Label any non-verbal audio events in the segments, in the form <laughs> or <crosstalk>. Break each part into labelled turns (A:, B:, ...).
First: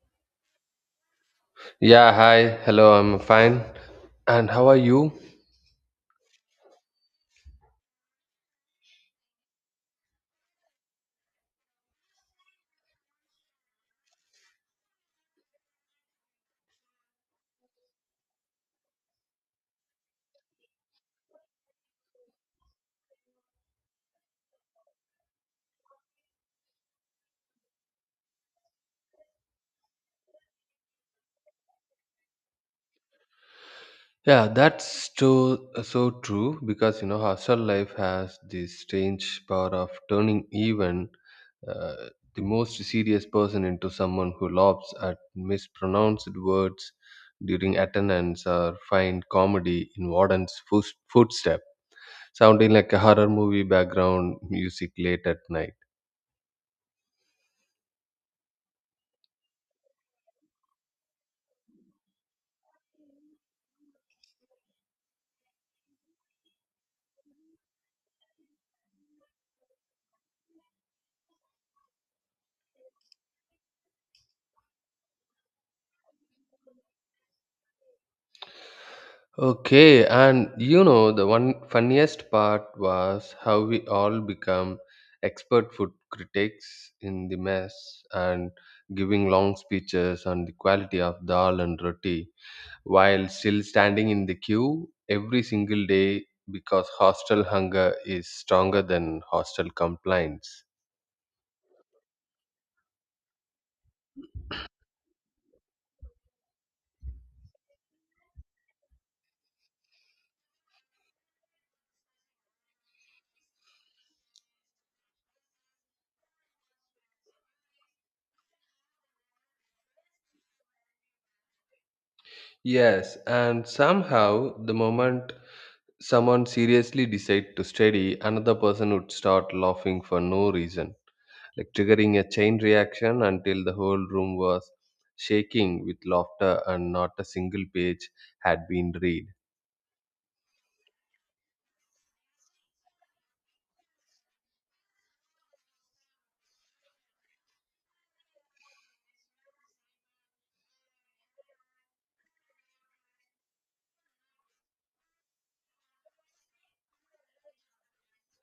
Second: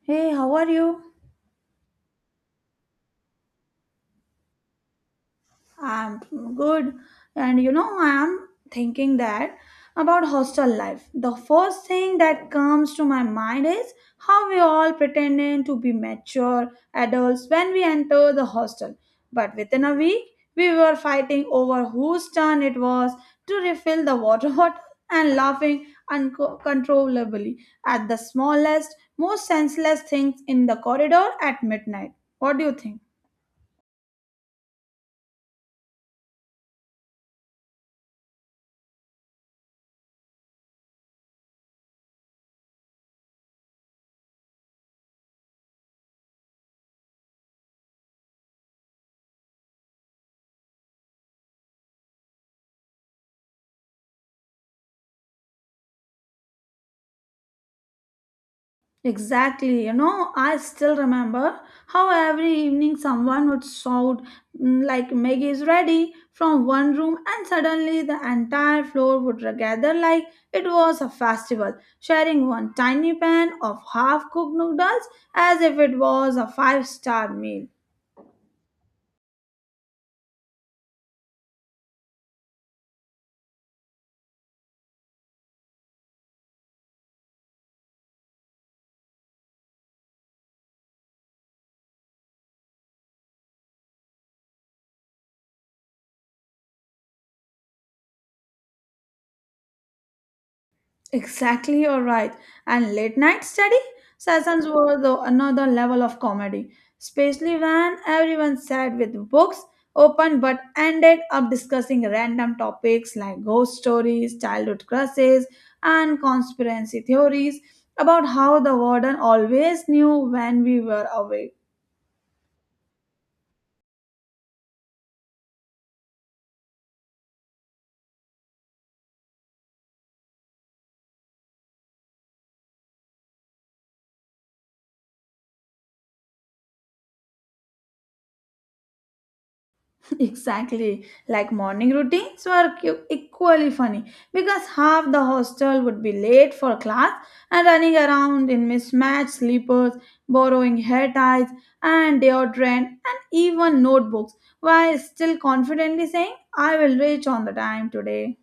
A: Hey, how are you?
B: Yeah, hi. Hello, I'm fine. And how are you?
A: I'm good. I'm thinking that about hostel life. The first thing that comes to my mind is how we all pretending to be mature adults when we enter the hostel. But within a week, we were fighting over whose turn it was to refill the water <laughs> bottle and laughing uncontrollably at the smallest, most senseless things in the corridor at midnight. What do you think?
B: That's so true because you know, hostel life has this strange power of turning even uh, the most serious person into someone who laughs at mispronounced words during attendance or find comedy in warden's footstep, sounding like a horror movie background music late at night.
A: Exactly. I still remember how every evening someone would shout, Maggie is ready from one room, and suddenly the entire floor would gather like it was a festival, sharing one tiny pan of half cooked noodles as if it was a five-star meal.
B: Okay, and you know the one funniest part was how we all become expert food critics in the mess and giving long speeches on the quality of dal and roti while still standing in the queue every single day because hostel hunger is stronger than hostel complaints.
A: Exactly, you're right. And late night study sessions were the another level of comedy, especially when everyone sat with books open but ended up discussing random topics like ghost stories, childhood crushes, and conspiracy theories about how the warden always knew when we were awake.
B: Yes, and somehow the moment someone seriously decide to study, another person would start laughing for no reason like triggering a chain reaction until the whole room was shaking with laughter and not a single page had been read.
A: <laughs> Exactly. Like morning routines were equally funny because half the hostel would be late for class and running around in mismatched sleepers, borrowing hair ties and deodorant and even notebooks while still confidently saying, I will reach on the time today.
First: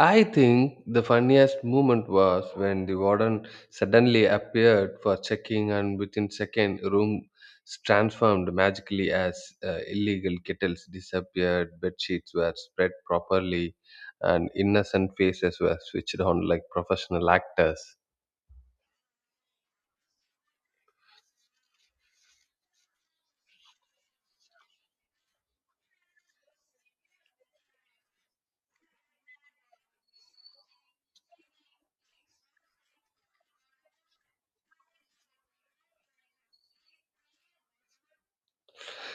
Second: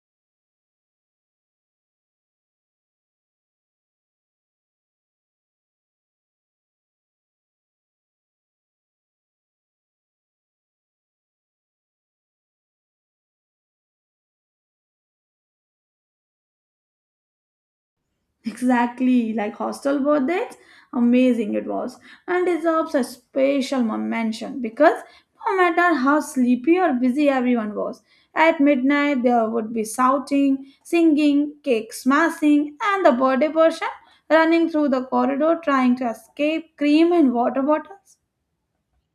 B: I think the funniest moment was when the warden suddenly appeared for checking, and within second, room transformed magically as illegal kettles disappeared, bed sheets were spread properly, and innocent faces were switched on like professional actors.
A: Exactly, like hostel birthdays, amazing it was, and deserves a special mention because no matter how sleepy or busy everyone was, at midnight there would be shouting, singing, cake smashing, and the birthday person running through the corridor trying to escape cream and water bottles.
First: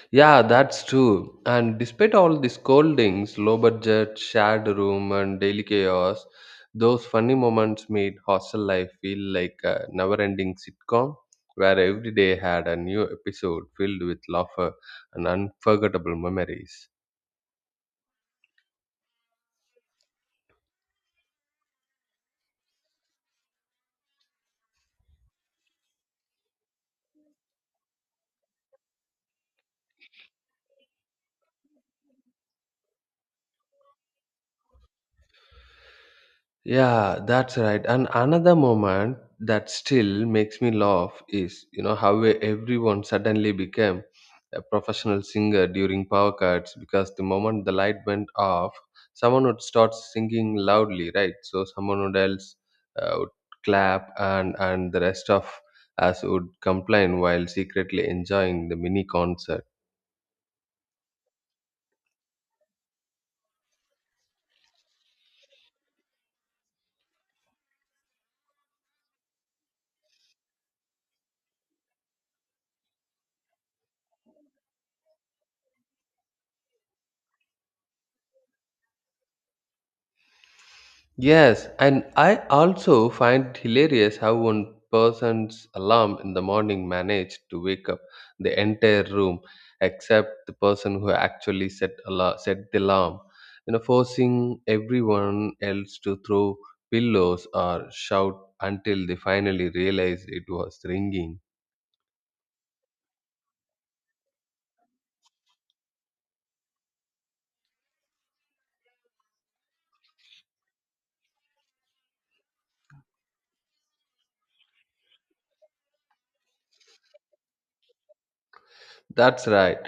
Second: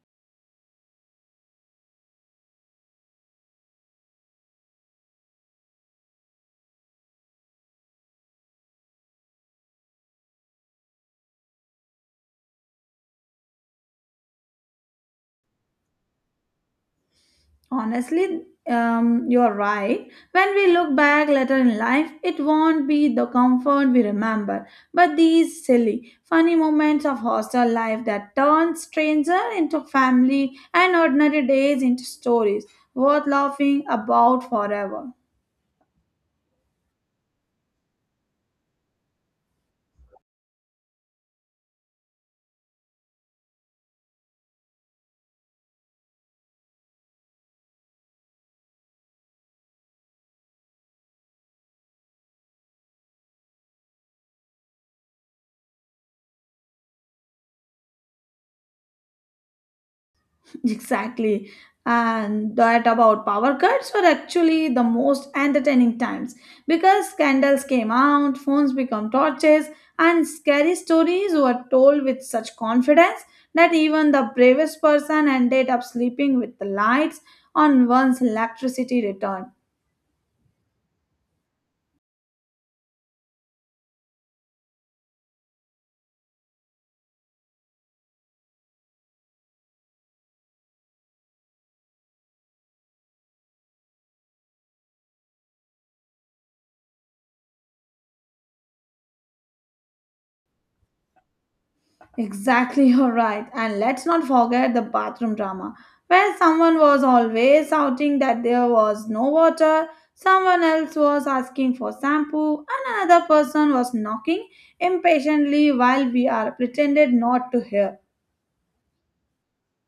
B: Yeah, that's true. And despite all the scoldings, low budget, shared room, and daily chaos, those funny moments made hostel life feel like a never ending sitcom where every day had a new episode filled with laughter and unforgettable memories.
A: Honestly, you're right. When we look back later in life, it won't be the comfort we remember, but these silly, funny moments of hostel life that turn stranger into family and ordinary days into stories worth laughing about forever.
B: Yeah, that's right. And another moment that still makes me laugh is, you know, how everyone suddenly became a professional singer during power cuts because the moment the light went off, someone would start singing loudly, right? So someone would else would clap and the rest of us would complain while secretly enjoying the mini concert.
A: <laughs> Exactly. And that about power cuts were actually the most entertaining times because scandals came out, phones become torches, and scary stories were told with such confidence that even the bravest person ended up sleeping with the lights on once electricity returned.
B: Yes, and I also find hilarious how one person's alarm in the morning managed to wake up the entire room except the person who actually set the alarm, you know, forcing everyone else to throw pillows or shout until they finally realized it was ringing.
A: Exactly, <laughs> you're right. And let's not forget the bathroom drama, where someone was always shouting that there was no water, someone else was asking for shampoo, and another person was knocking impatiently while we are pretended not to hear.
B: That's right.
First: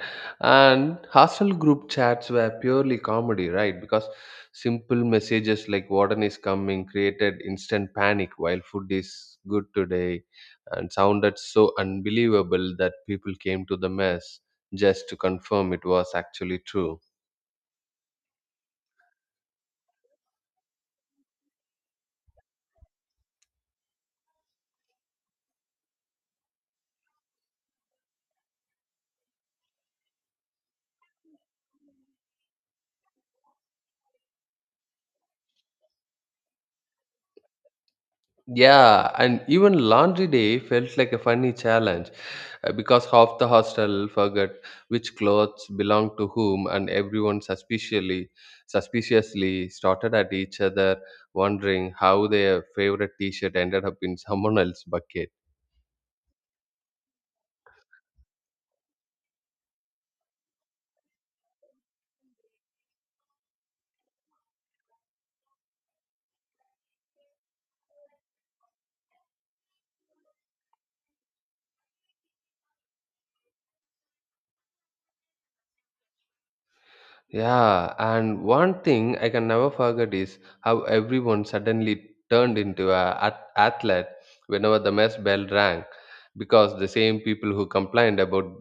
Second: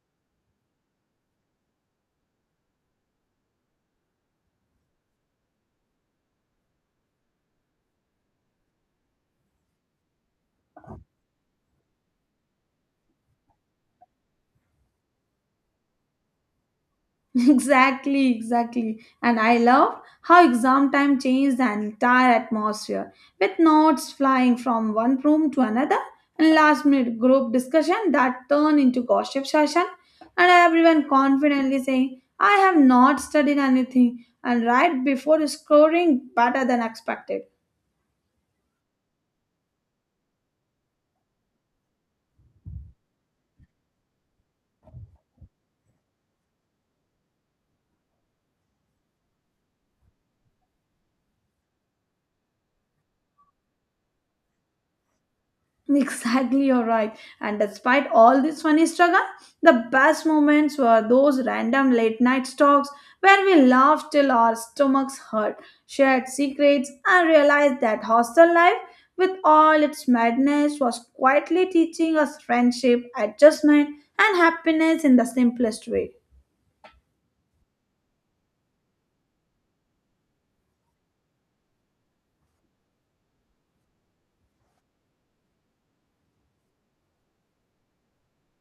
B: And hostel group chats were purely comedy, right? Because simple messages like warden is coming created instant panic while food is good today and sounded so unbelievable that people came to the mess just to confirm it was actually true.
A: Exactly, exactly. And I love how exam time changed the entire atmosphere with notes flying from one room to another and last minute group discussion that turned into gossip session and everyone confidently saying, I have not studied anything and right before scoring better than expected.
B: Yeah, and even laundry day felt like a funny challenge because half the hostel forgot which clothes belonged to whom, and everyone suspiciously started at each other, wondering how their favorite T-shirt ended up in someone else's bucket.
A: <laughs> Exactly, you're right. And despite all this funny struggle, the best moments were those random late night talks where we laughed till our stomachs hurt, shared secrets, and realized that hostel life, with all its madness, was quietly teaching us friendship, adjustment, and happiness in the simplest way.
B: Yeah, and one thing I can never forget is how everyone suddenly turned into a athlete whenever the mess bell rang, because the same people who complained about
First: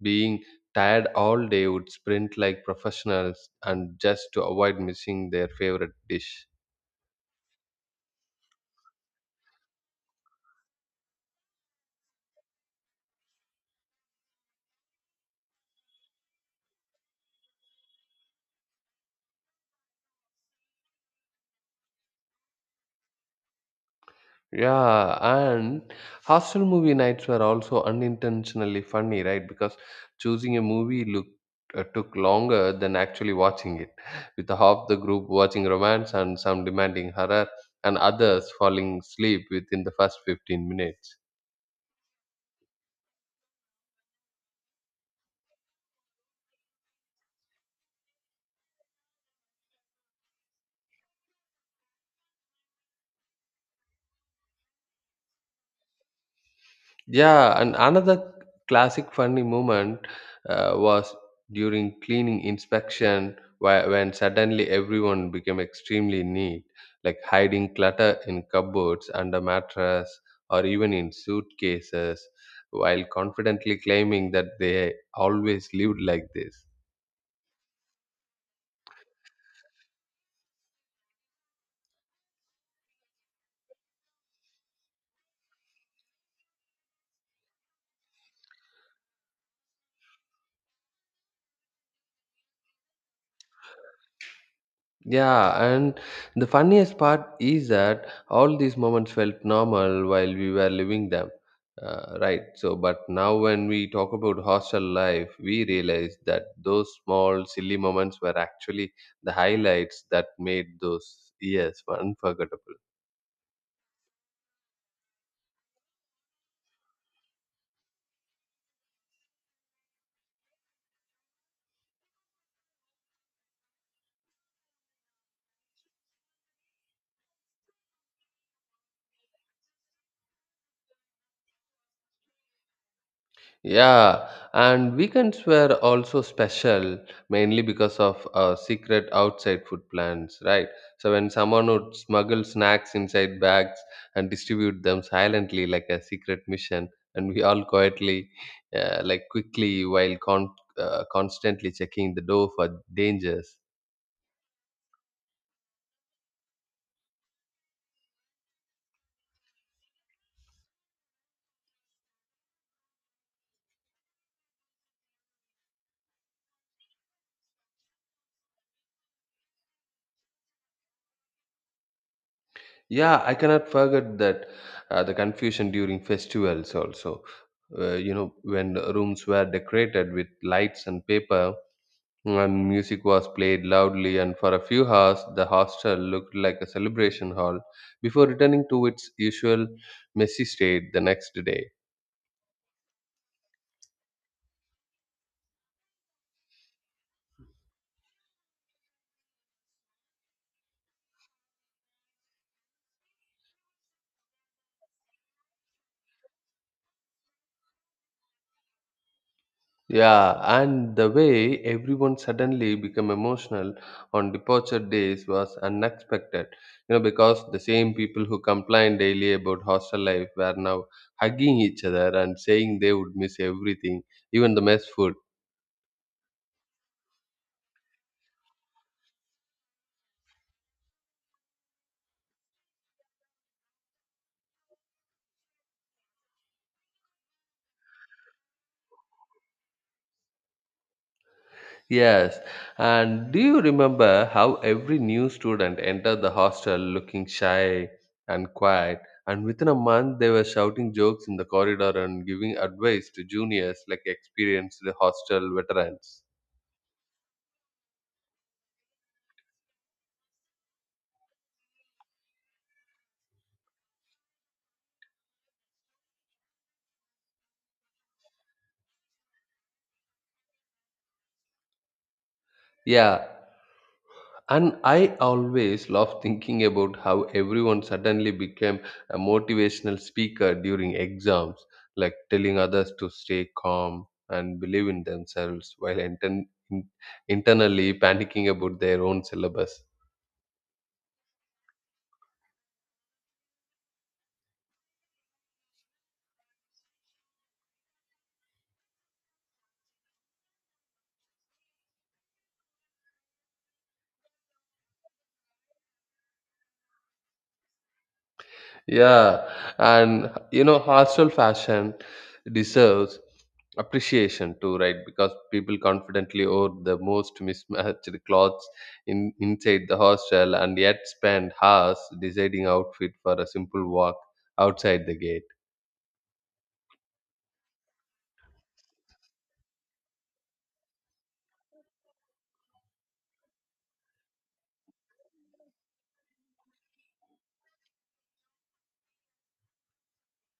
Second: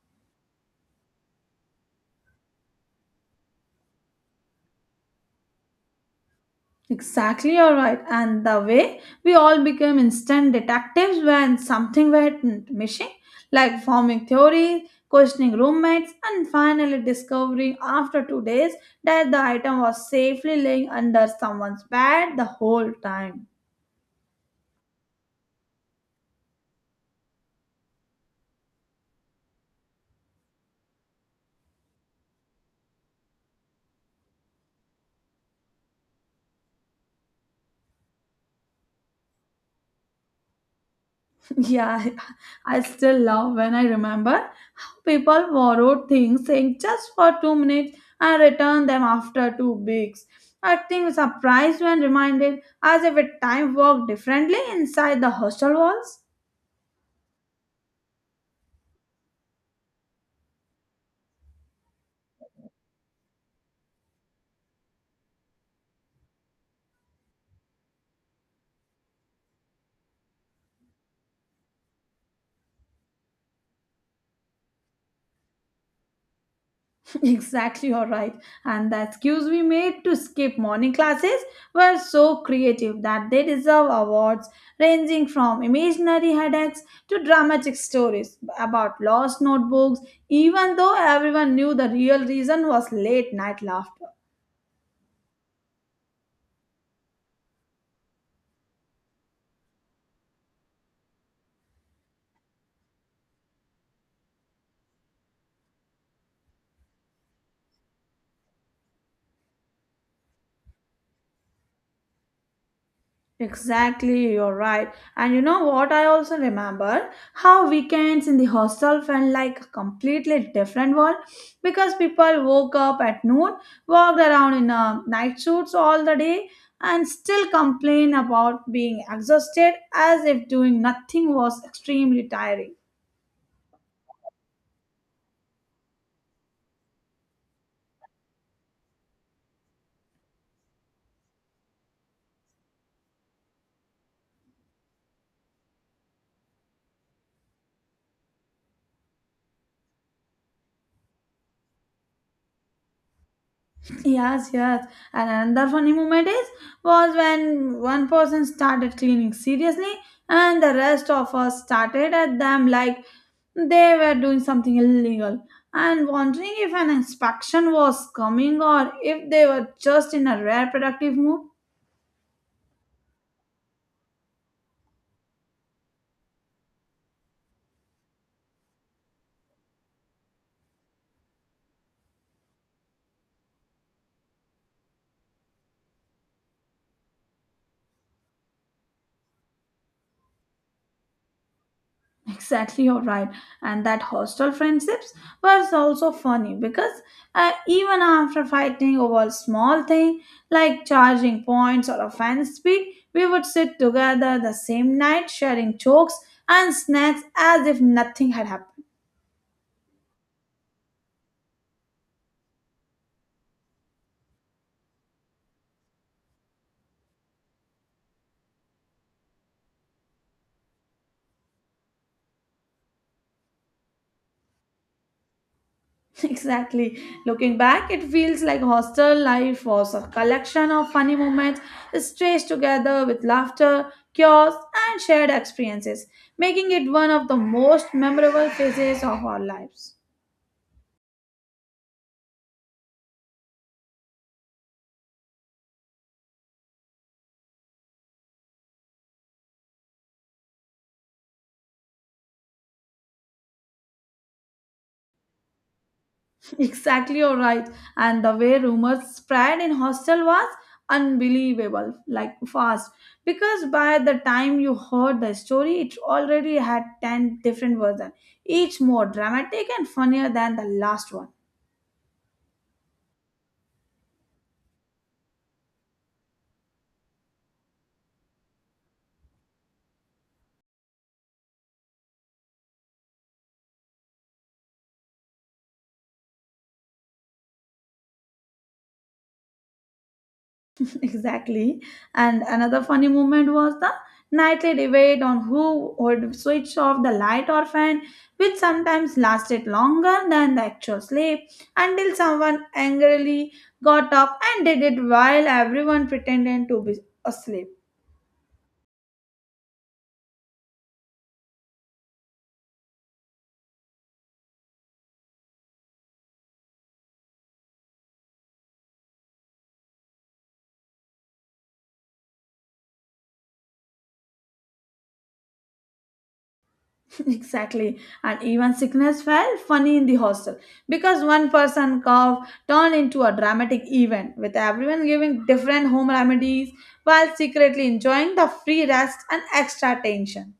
B: being tired all day would sprint like professionals and just to avoid missing their favorite dish.
A: Exactly, you're right. And the way we all became instant detectives when something went missing, like forming theories, questioning roommates, and finally discovering after 2 days that the item was safely laying under someone's bed the whole time.
B: Yeah, and hostel movie nights were also unintentionally funny, right? Because choosing a movie looked took longer than actually watching it, with half the group watching romance and some demanding horror, and others falling asleep within the first 15 minutes.
A: Yeah, <laughs> I still laugh when I remember how people borrowed things, saying just for 2 minutes and return them after 2 weeks. Acting surprised when reminded as if it time worked differently inside the hostel walls.
B: Yeah, and another classic funny moment was during cleaning inspection where, when suddenly everyone became extremely neat, like hiding clutter in cupboards, under mattress, or even in suitcases, while confidently claiming that they always lived like this.
A: <laughs> Exactly, you're right. And the excuse we made to skip morning classes were so creative that they deserve awards ranging from imaginary headaches to dramatic stories about lost notebooks, even though everyone knew the real reason was late night laughter.
B: Yeah, and the funniest part is that all these moments felt normal while we were living them, right? So, but now when we talk about hostel life, we realize that those small, silly moments were actually the highlights that made those years <laughs> unforgettable.
A: Exactly, you're right. And you know what? I also remember how weekends in the hostel felt like a completely different world because people woke up at noon, walked around in night suits all the day, and still complain about being exhausted as if doing nothing was extremely tiring.
B: Yeah, and weekends were also special mainly because of secret outside food plans, right? So when someone would smuggle snacks inside bags and distribute them silently like a secret mission, and we all quietly, like quickly, while constantly checking the door for dangers.
A: Yes, yes. And another funny moment is was when one person started cleaning seriously and the rest of us started at them like they were doing something illegal and wondering if an inspection was coming or if they were just in a rare productive mood. <laughs>
B: Yeah, I cannot forget that the confusion during festivals also. You know, when the rooms were decorated with lights and paper and music was played loudly, and for a few hours the hostel looked like a celebration hall before returning to its usual messy state the next day.
A: Exactly, you're right. And that hostile friendships was also funny because even after fighting over small thing like charging points or a fan speed, we would sit together the same night sharing jokes and snacks as if nothing had happened.
B: Yeah, and the way everyone suddenly became emotional on departure days was unexpected, you know, because the same people who complained daily about hostel life were now hugging each other and saying they would miss everything, even the mess food.
A: Exactly. Looking back, it feels like hostel life was a collection of funny moments stretched together with laughter, chaos, and shared experiences, making it one of the most memorable phases of our lives.
B: Yes, and do you remember how every new student entered the hostel looking shy and quiet? And within a month, they were shouting jokes in the corridor and giving advice to juniors like experienced hostel veterans.
A: <laughs> Exactly, you're right. And the way rumors spread in hostel was unbelievable, like fast. Because by the time you heard the story, it already had 10 different versions, each more dramatic and funnier than the last one.
B: Yeah, and I always love thinking about how everyone suddenly became a motivational speaker during exams, like telling others to stay calm and believe in themselves while internally panicking about their own syllabus.
A: <laughs> Exactly. And another funny moment was the nightly debate on who would switch off the light or fan, which sometimes lasted longer than the actual sleep until someone angrily got up and did it while everyone pretended to be asleep.
B: Yeah, and you know, hostel fashion deserves appreciation too, right? Because people confidently own the most mismatched <laughs> clothes in inside the hostel, and yet spend hours deciding outfit for a simple walk outside the gate.
A: <laughs> Exactly. And even sickness felt funny in the hostel because one person cough turned into a dramatic event with everyone giving different home remedies while secretly enjoying the free rest and extra attention.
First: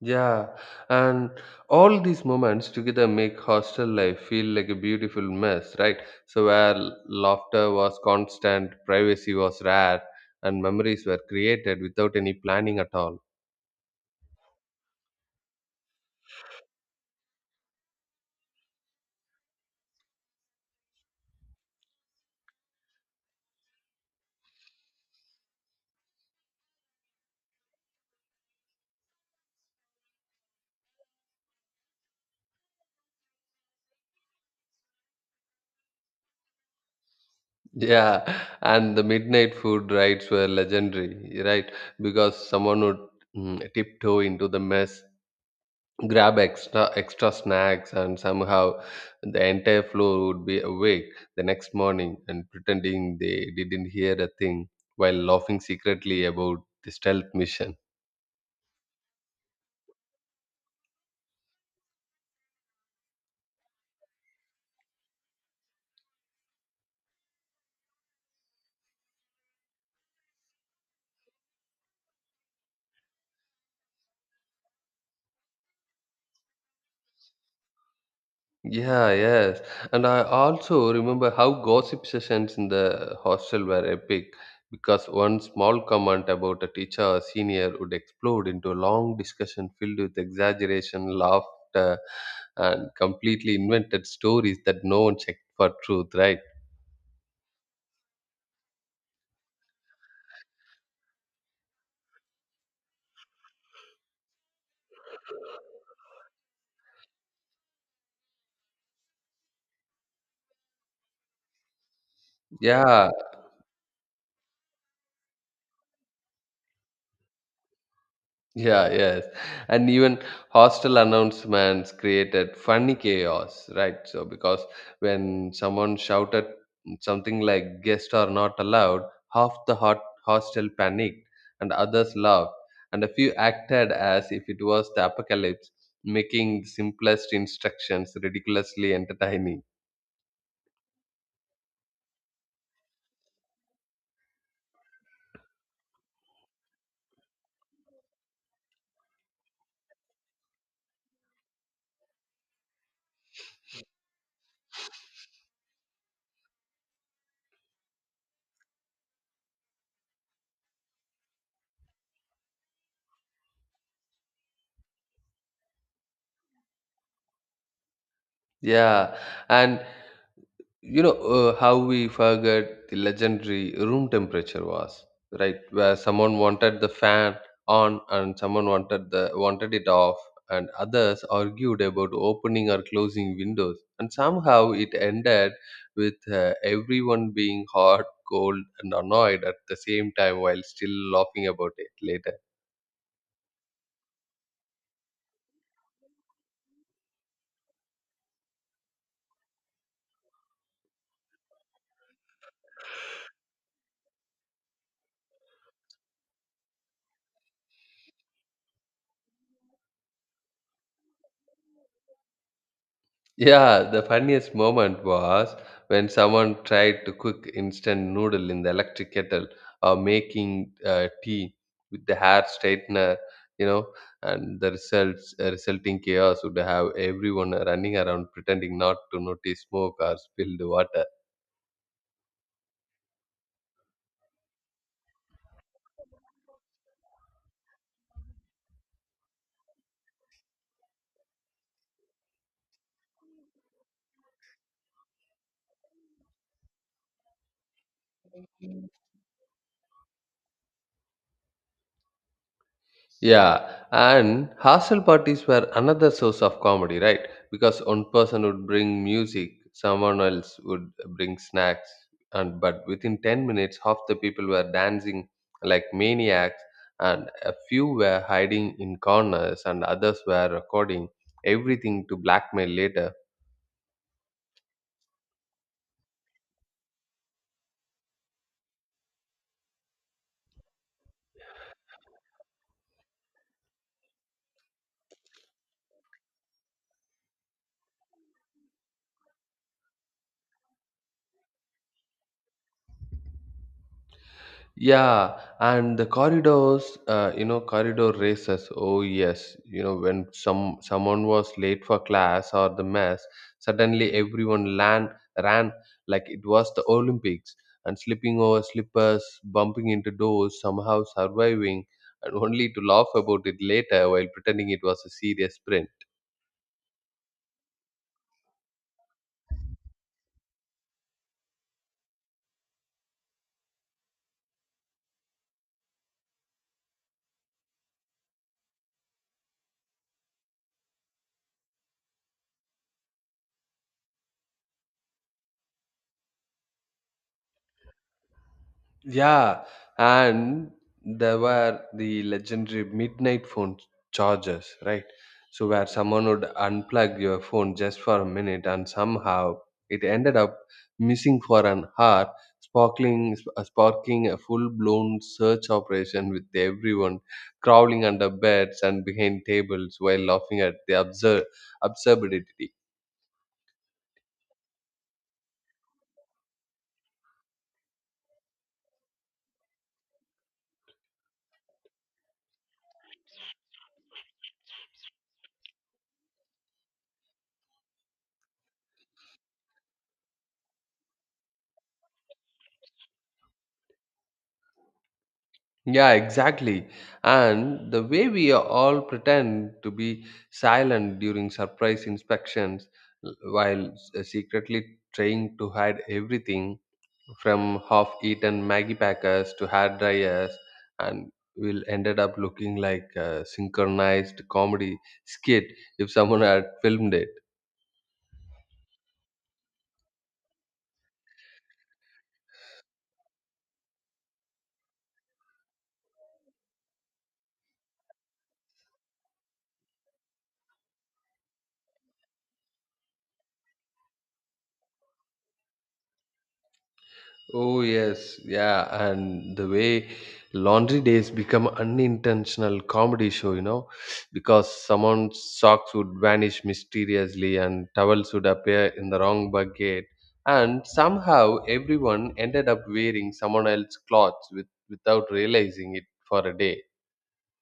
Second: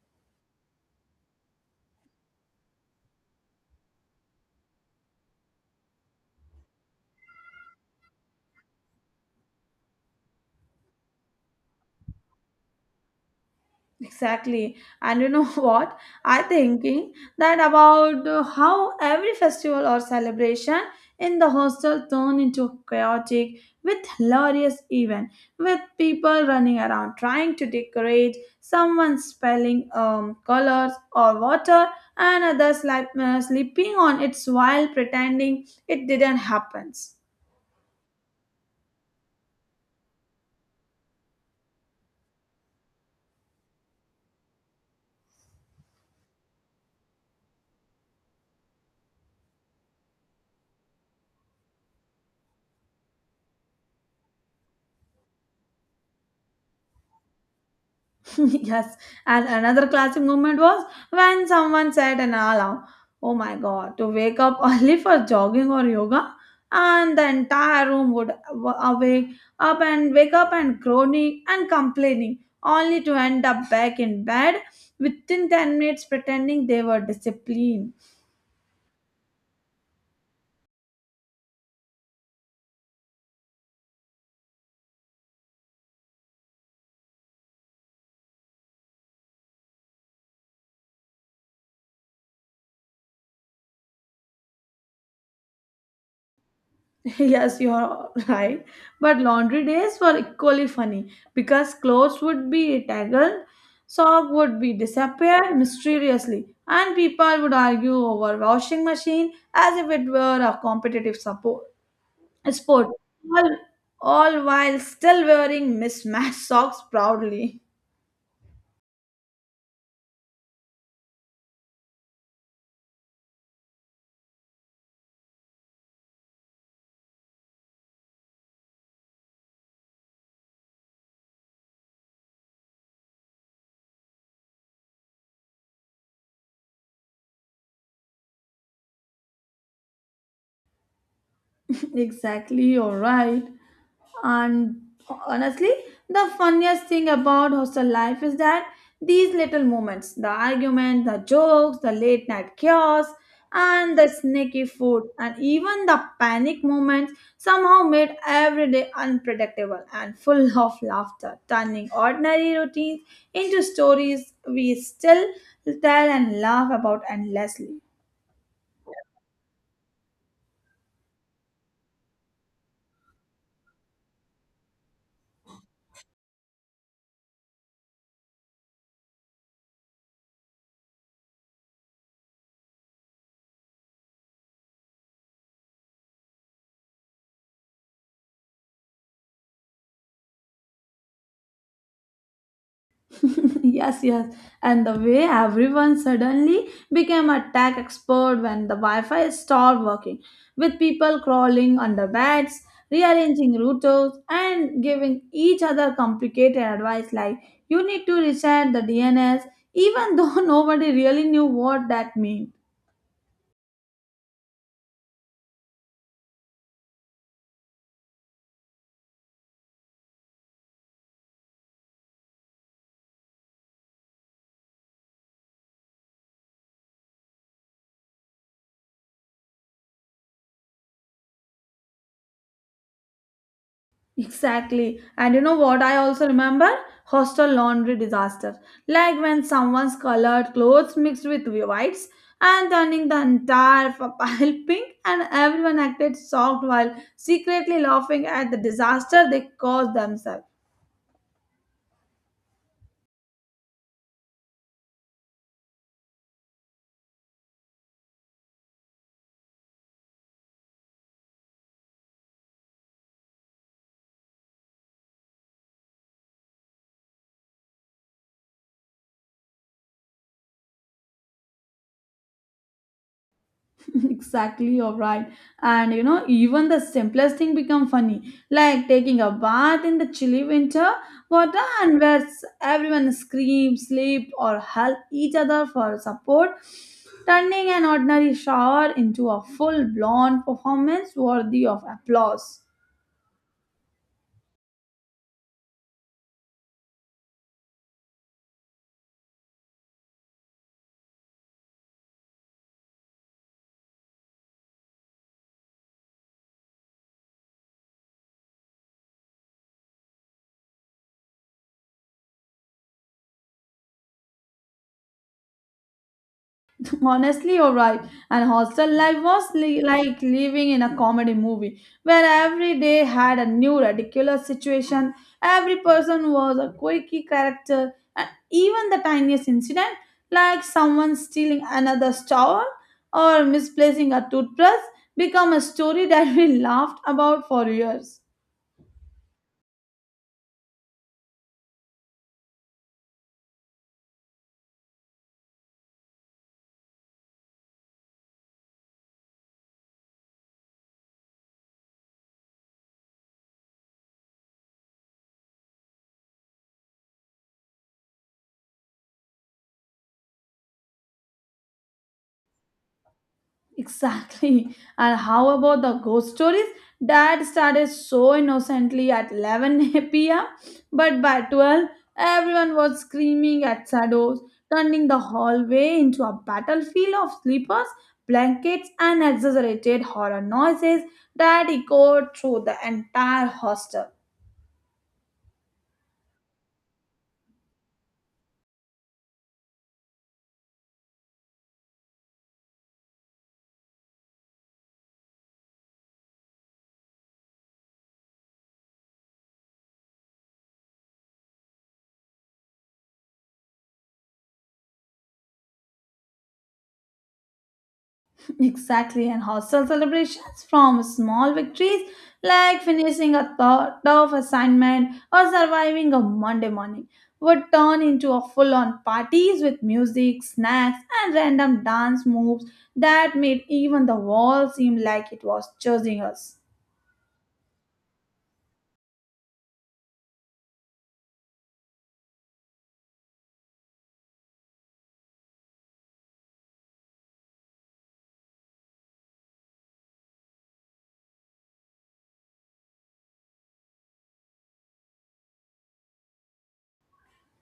B: Yeah, and all these moments together make hostel life feel like a beautiful mess, right? So, where laughter was constant, privacy was rare, and memories were created without any planning at all. <laughs>
A: Exactly. And you know <laughs> what? I thinking that about how every festival or celebration in the hostel turn into chaotic with hilarious event with people running around trying to decorate, someone spelling colors or water and others sleeping on its while pretending it didn't happen.
B: Yeah, and the midnight food rides were legendary, right? Because someone would tiptoe into the mess grab extra snacks and somehow the entire floor would be awake the next morning and pretending they didn't hear a thing while laughing secretly about the stealth mission.
A: <laughs> Yes, and another classic moment was when someone set an alarm. Oh my god, to wake up <laughs> early for jogging or yoga, and the entire room would wa- awake up and wake up and groaning and complaining, only to end up back in bed within 10 minutes pretending they were disciplined.
B: Yeah, yes, and I also remember how gossip sessions in the hostel were epic because one small comment about a teacher or senior would explode into a long discussion filled with exaggeration laughter and completely invented stories that no one checked for truth, right?
A: <laughs> Yes, you are <laughs> right. But laundry days were equally funny because clothes would be tangled, sock would be disappear mysteriously, and people would argue over washing machine as if it were a competitive support sport.
B: Yeah,
A: All, all while still wearing mismatched socks proudly.
B: yeah, yes. And even hostel announcements created funny chaos, right? So because when someone shouted something like guests are not allowed, half the hot hostel panicked and others laughed, and a few acted as if it was the apocalypse, making simplest instructions ridiculously entertaining.
A: <laughs> Exactly, you're right. And honestly, the funniest thing about hostel life is that these little moments the argument, the jokes, the late night chaos, and the sneaky food, and even the panic moments somehow made every day unpredictable and full <laughs> of laughter, turning ordinary routines into stories we still tell and laugh about endlessly.
B: Yeah, and you know how we forget the legendary room temperature was, right? Where someone wanted the fan on and someone wanted it off, and others argued about opening or closing windows, and somehow it ended with everyone being hot, cold, and annoyed at the same time while still laughing about it later.
A: <laughs> Yes, yes. And the way everyone suddenly became a tech expert when the Wi Fi stopped working, with people crawling under beds, rearranging routers, and giving each other complicated advice like, you need to reset the DNS, even though <laughs> nobody really knew what that meant.
B: Yeah, the funniest moment was when someone tried to cook instant noodle in the electric kettle or making tea with the hair straightener, you know, and the results resulting chaos would have everyone running around pretending not to notice smoke or spilled water.
A: Exactly. And you know what I also remember? Hostel laundry disaster. Like when someone's colored clothes mixed with whites and turning the entire <laughs> pile pink and everyone acted shocked while secretly laughing at the disaster they caused themselves.
B: Yeah, and hostel parties were another source of comedy, right? Because one person would bring music, someone else would bring snacks, and but within 10 minutes, half the people were dancing like maniacs, and a few were hiding in corners, and others were recording everything to blackmail later.
A: <laughs> Exactly, you're right. And you know even the simplest thing become funny like taking a bath in the chilly winter water and where everyone screams sleep or help each other for support turning an ordinary shower into a full blown performance worthy of applause.
B: Yeah, and the corridors, you know, corridor races. Oh yes, you know, when someone was late for class or the mess, suddenly everyone ran like it was the Olympics, and slipping over slippers, bumping into doors, somehow surviving, and <laughs> only to laugh about it later while pretending it was a serious sprint.
A: <laughs> Honestly, you're right. And hostel life was like living in a comedy movie where every day had a new ridiculous situation. Every person was a quirky character, and even the tiniest incident, like someone stealing another's towel or misplacing a toothbrush, become a story that we <laughs> laughed about for years.
B: Yeah, and there were the legendary midnight phone chargers, right? So where someone would unplug your phone just for a minute, and somehow it ended up missing for an hour, sparking a full-blown search operation with everyone crawling under beds and behind tables while laughing at the absurdity.
A: Exactly. And how about the ghost stories? Dad started so innocently at 11 p.m., but by 12, everyone was screaming at shadows, turning the hallway into a battlefield of sleepers, blankets, and exaggerated horror noises that echoed through the entire hostel.
B: Yeah, exactly. And the way we all pretend to be silent during surprise inspections while secretly trying to hide everything from half eaten Maggie packers to hair dryers, and we'll ended up looking like a synchronized comedy skit if someone had filmed it.
A: Exactly, and hostel celebrations from small victories like finishing a tough assignment or surviving a Monday morning would turn into a full on parties with music, snacks, and random dance moves that made even the wall seem like it was choosing us.
B: Oh, yes, yeah, and the way laundry days become unintentional comedy show, you know, because someone's socks would vanish mysteriously and towels would appear in the wrong bucket, and somehow everyone ended up wearing someone else's clothes without realizing it for a day.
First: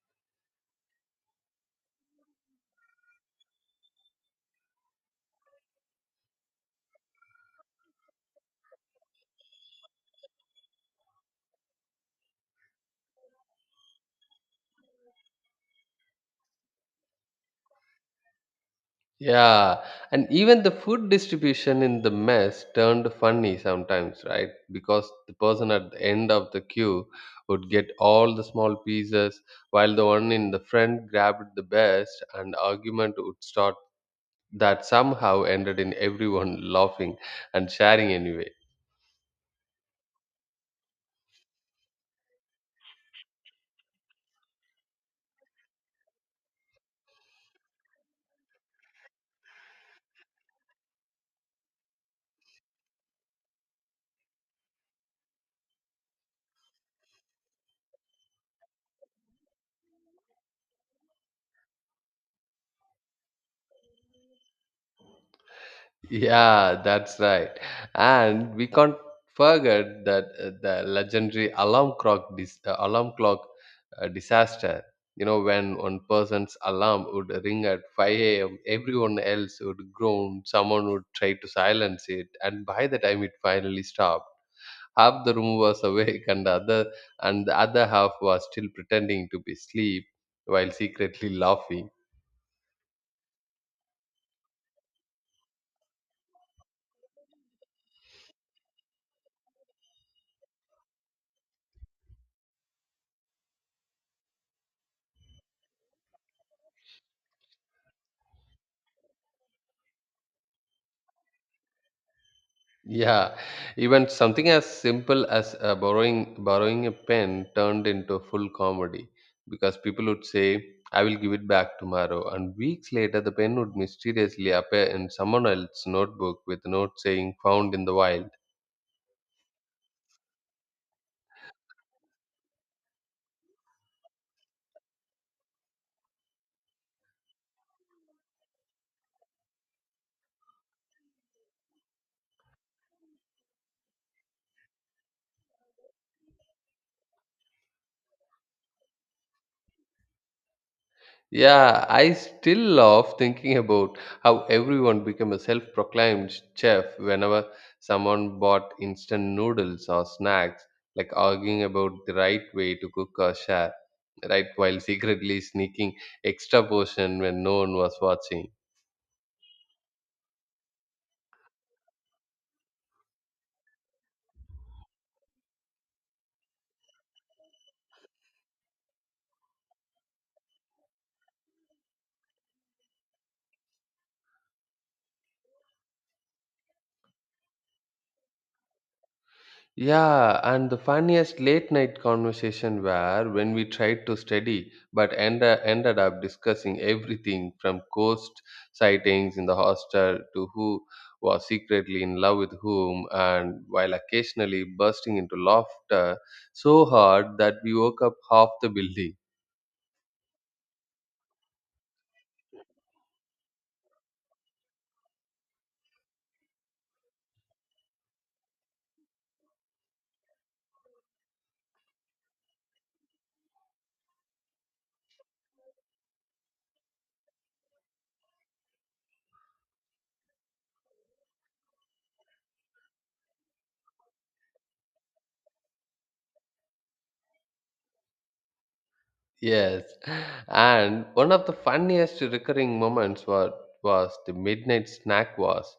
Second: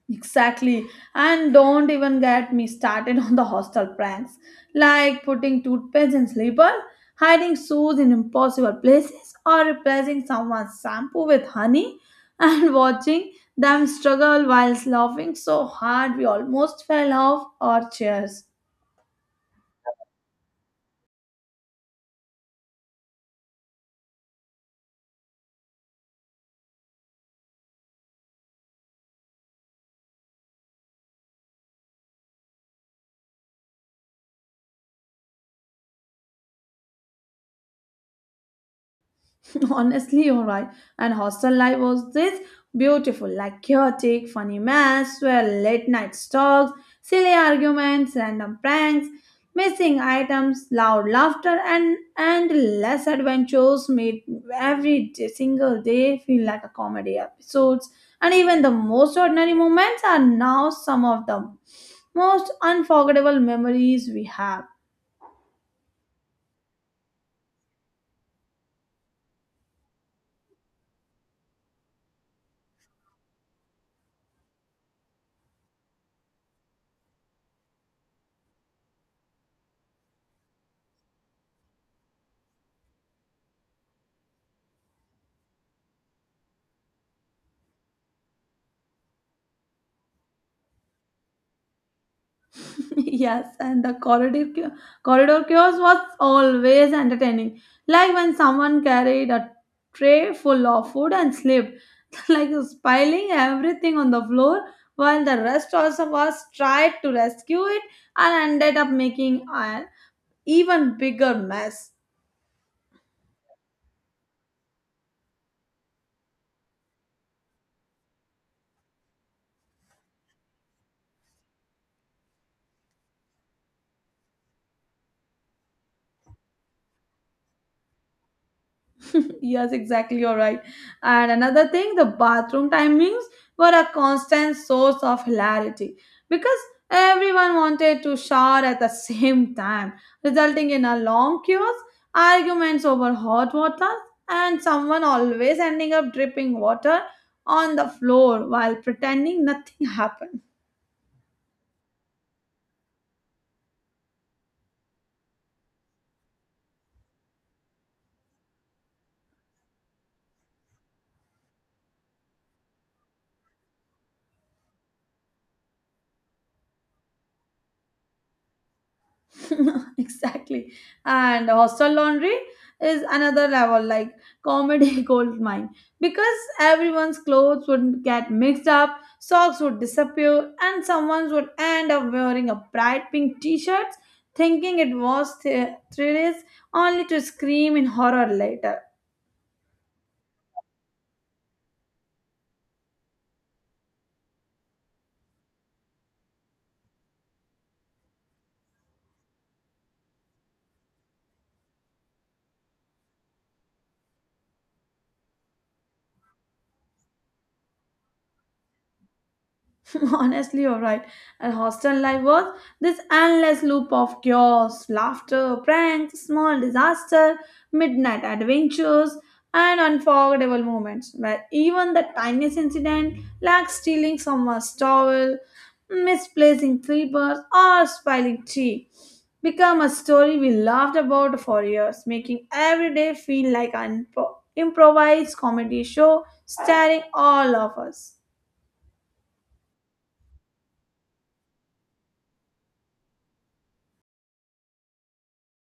A: Exactly. And don't even get me started <laughs> on the hostel pranks, like putting toothpaste in sleeper, hiding shoes in impossible places, or replacing someone's shampoo with honey, and <laughs> watching them struggle while laughing so hard we almost fell off our chairs.
B: Yeah, and even the food distribution in the mess turned funny sometimes, right? Because the person at the end of the queue would get all the small pieces, while the one in the front grabbed the best, and argument would start that somehow ended in everyone <laughs> laughing and sharing anyway.
A: <laughs> Honestly, you're right. And hostel life was this beautiful, like chaotic, funny mess, where late night talks, silly arguments, random pranks, missing items, loud laughter, and endless adventures made every day, single day feel like a comedy episodes. And even the most ordinary moments are now some of the most unforgettable memories we have.
B: Yeah, that's right. And we can't forget that the legendary alarm clock disaster. You know, when one person's alarm would ring at 5 a.m., everyone else would groan, someone would try to silence it, and by the time it finally stopped, half the room was <laughs> awake and the other half was still pretending to be asleep while secretly laughing.
A: <laughs> Yes, and the corridor chaos was always entertaining. Like when someone carried a tray full of food and slipped, <laughs> like spilling everything on the floor, while the rest also was tried to rescue it and ended up making an even bigger mess.
B: Yeah, even something as simple as borrowing a pen turned into full comedy because people would say, "I will give it back tomorrow," and weeks later, the pen would mysteriously appear in someone else's notebook with a note saying "found in the wild."
A: <laughs> Yes, exactly. You're right. And another thing, the bathroom timings were a constant source of hilarity because everyone wanted to shower at the <laughs> same time, resulting in a long queues, arguments over hot water, and someone always ending up dripping water on the floor while pretending nothing <laughs> happened.
B: Yeah, I still love thinking about how everyone became a self-proclaimed chef whenever someone bought instant noodles or snacks, like arguing about the right way to cook or share, right, while secretly sneaking extra portion when no one was watching.
A: <laughs> Exactly. And hostel laundry is another level, like comedy <laughs> gold mine, because everyone's clothes would get mixed up, socks would disappear, and someone would end up wearing a bright pink t-shirt, thinking it was 3 days, only to scream in horror later.
B: Yeah, and the funniest late night conversation were when we tried to study but ended up discussing everything from ghost sightings in the hostel to who was secretly in love with whom, and while occasionally bursting into laughter so hard that we woke up half the building.
A: <laughs> Honestly, you're right. And hostel life was this endless loop of chaos, laughter, pranks, small disaster, midnight adventures, and unforgettable moments where even the tiniest incident, like stealing someone's towel, misplacing slippers, or spilling tea, become a story we laughed about for years, making every day feel like an improvised comedy show starring all of us.
B: Yes, and one of the funniest recurring moments was the midnight snack Was,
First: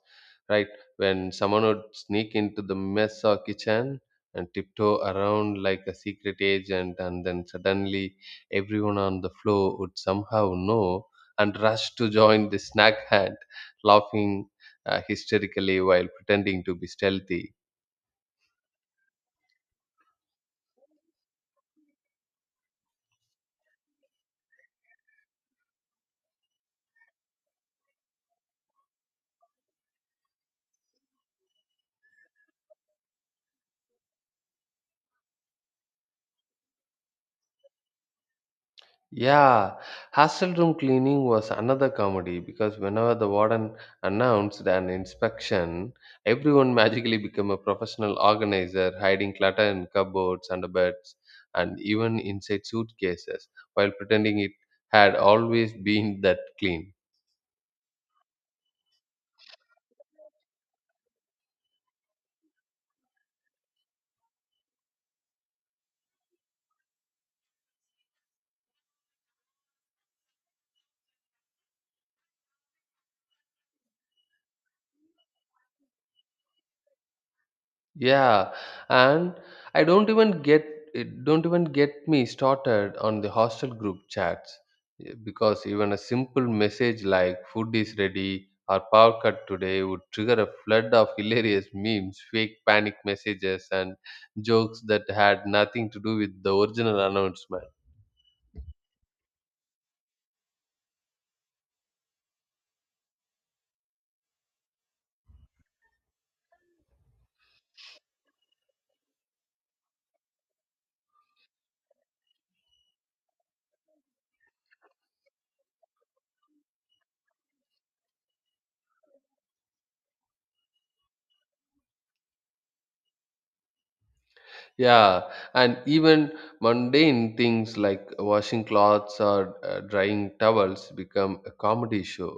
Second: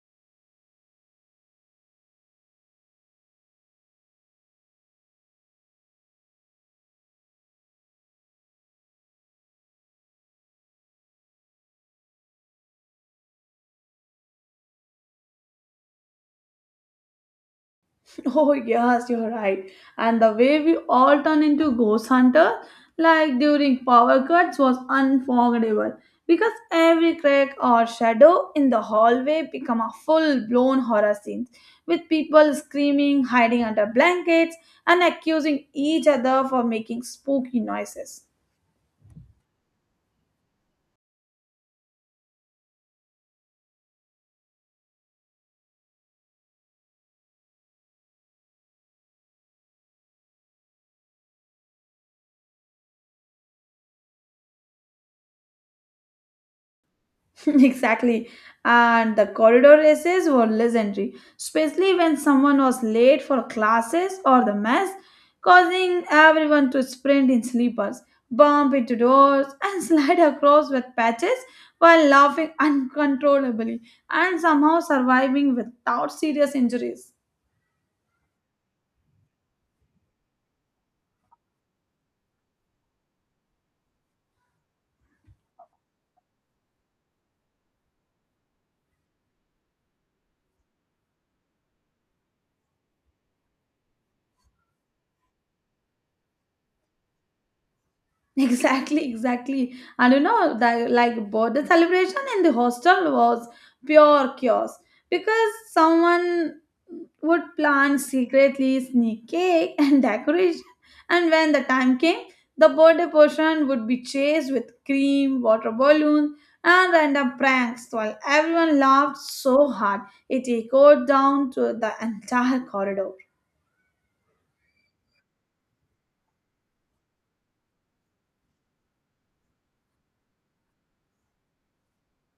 B: right? When someone would sneak into the mess or kitchen and tiptoe around like a secret agent, and then suddenly everyone on the floor would somehow know and rush to join the snack hunt, laughing hysterically while pretending to be stealthy.
A: <laughs> Oh, yes, you're right. And the way we all turned into ghost hunters, like during power cuts, was unforgettable because every crack or shadow in the hallway become a full-blown horror scene with people screaming, hiding under blankets, and accusing each other for making spooky noises.
B: Yeah, hostel room cleaning was another comedy because whenever the warden announced an inspection, everyone magically became a professional organizer, hiding clutter in cupboards, under beds, and even inside suitcases, while pretending it had always been that clean.
A: <laughs> Exactly. And the corridor races were legendary, especially when someone was late for classes or the mess, causing everyone to sprint in sleepers, bump into doors, and <laughs> slide across with patches while laughing uncontrollably and somehow surviving without serious injuries.
B: Yeah, and I don't even get it don't even get me started on the hostel group chats because even a simple message like food is ready or power cut today would trigger a flood of <laughs> hilarious memes, fake panic messages and jokes that had nothing to do with the original announcement.
A: Exactly, exactly. And you know, that like birthday celebration in the hostel was pure chaos because someone would plan secretly sneak cake and <laughs> decoration. And when the time came, the birthday portion would be chased with cream, water balloons, and random pranks while everyone laughed so hard it echoed down to the entire corridor.
B: Yeah, and even mundane things like washing clothes or drying towels become a comedy show,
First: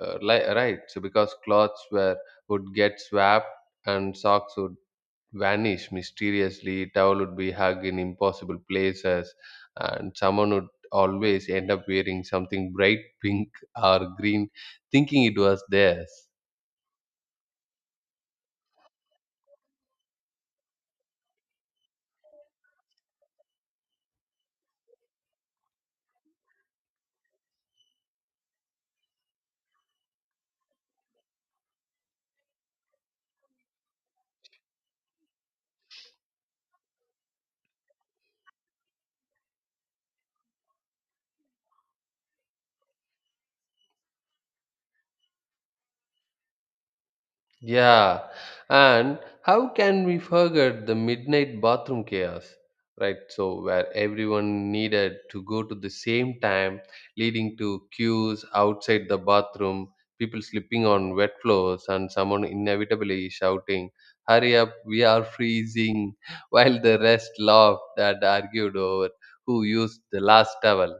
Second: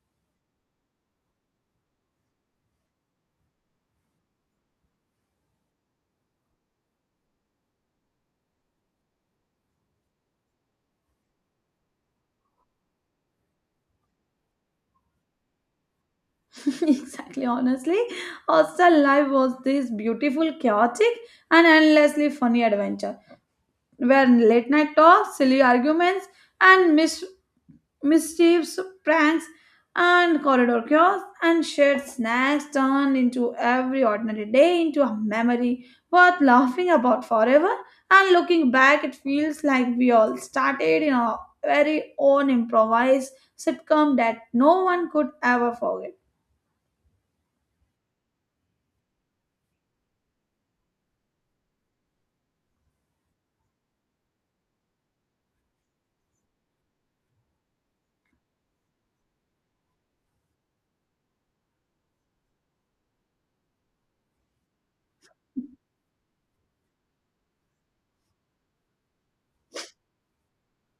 B: right? So because clothes were would get swapped and socks would vanish mysteriously, towel would be hugged in impossible places, and someone would always end up wearing something bright <laughs> pink or green, thinking it was theirs.
A: <laughs> Exactly, honestly, hostel life was this beautiful chaotic and endlessly funny adventure where late night talks, silly arguments, and mischiefs, pranks, and corridor chaos, and shared snacks turned into every ordinary day into a memory worth laughing about forever. And looking back, it feels like we all started in our very own improvised sitcom that no one could ever forget.
B: Yeah, and how can we forget the midnight bathroom chaos, right? So, where everyone needed to go to the same time, leading to queues outside the bathroom, people slipping on wet floors, and someone inevitably shouting, "Hurry up, we are freezing," <laughs> while the rest laughed and argued over who used the last towel.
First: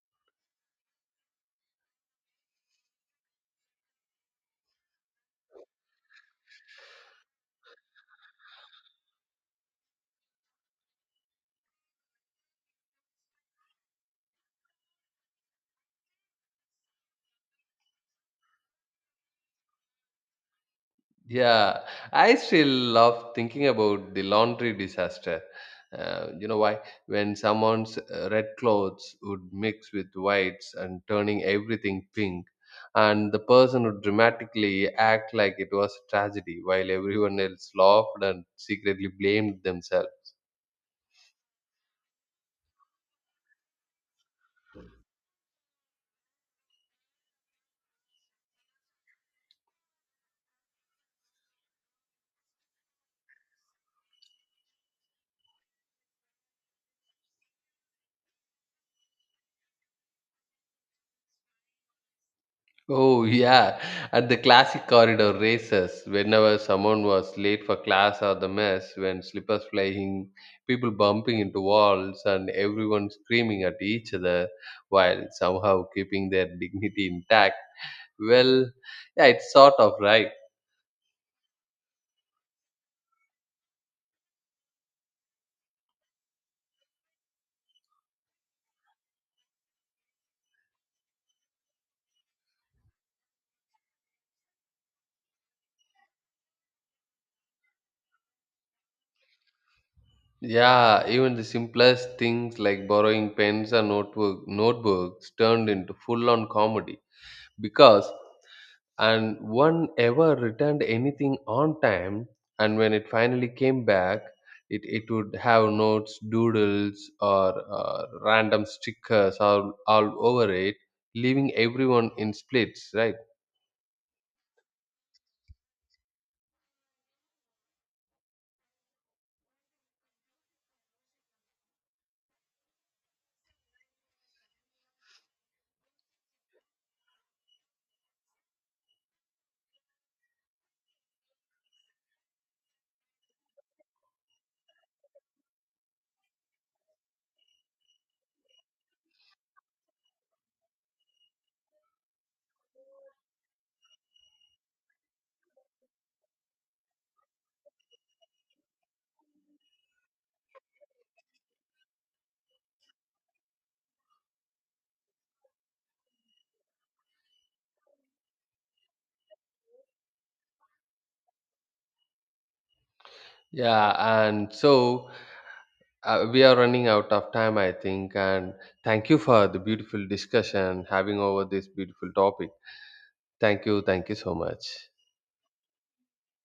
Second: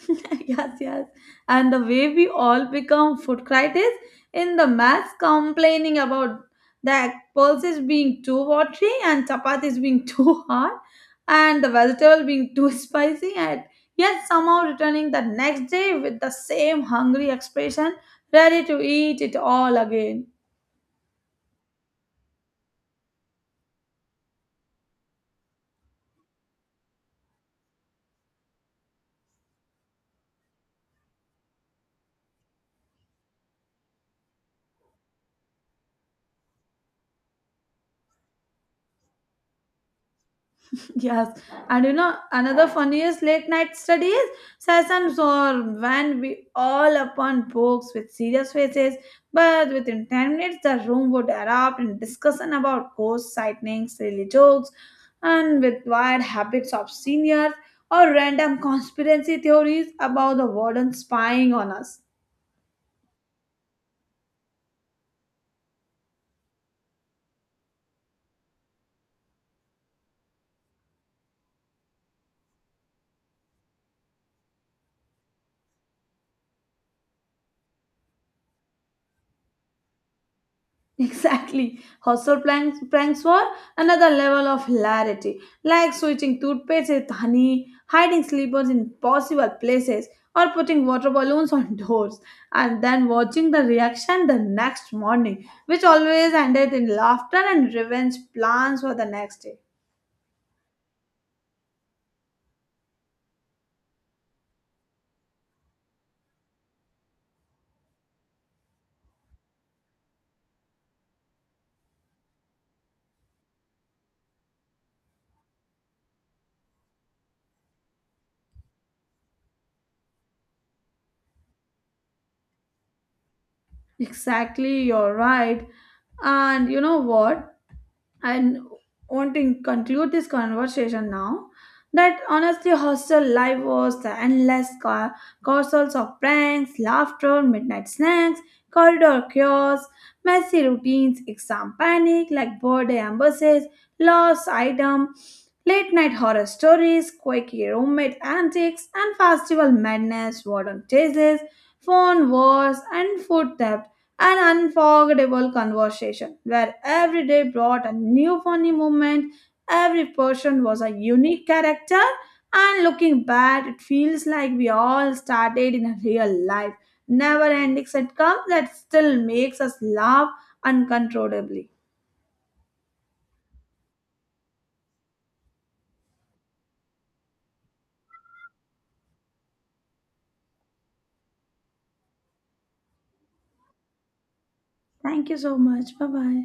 A: <laughs> Yes, yes. And the way we all become food critics in the mass, complaining about the pulses being too watery and chapatis being <laughs> too hard and the vegetable being too <laughs> spicy, and yet somehow returning the next day with the same hungry expression ready to eat it all again.
B: Yeah, I still love thinking about the laundry disaster. You know why? When someone's red clothes would mix with whites and turning everything pink, and the person would dramatically act like it was a tragedy while everyone else laughed and secretly blamed themselves.
A: Yes, and you know another funniest late night studies sessions or when we all upon books with serious faces, but within 10 minutes the room would erupt in discussion about ghost sightings, silly jokes, and with wild habits of seniors or random conspiracy theories about the warden spying on us.
B: Oh, yeah. At the classic corridor races, whenever someone was late for class or the mess, when slippers flying, people bumping into walls, and everyone screaming at each other while somehow keeping their dignity intact. Well, yeah, it's sort of right.
A: <laughs> Exactly. Hostile pranks, pranks were another level of hilarity, like switching toothpaste with honey, hiding sleepers in possible places, or putting water balloons on <laughs> doors, and then watching the reaction the next morning, which always ended in laughter and revenge plans for the next day.
B: Yeah, even the simplest things like borrowing pens or notebooks turned into full on comedy, because and one ever returned anything on time, and when it finally came back it would have notes doodles or random stickers all over it, leaving everyone in splits, right?
A: Exactly, you're right. And you know what? And want to conclude this conversation now that honestly hostel life was the endless carousels of pranks, laughter, midnight snacks, corridor chaos, messy routines, exam panic, like birthday embassies, lost item, late night horror stories, quirky roommate antics, and festival madness, warden chases, phone wars, and food, an unforgettable conversation where every day brought a new funny moment, every person was a unique character, and looking back, it feels like we all started in a real life, never ending sitcom that still makes us laugh uncontrollably.
B: Yeah, and so we are running out of time, I think, and thank you for the beautiful discussion having over this beautiful topic. Thank you so much.
A: Thank you so much. Bye bye.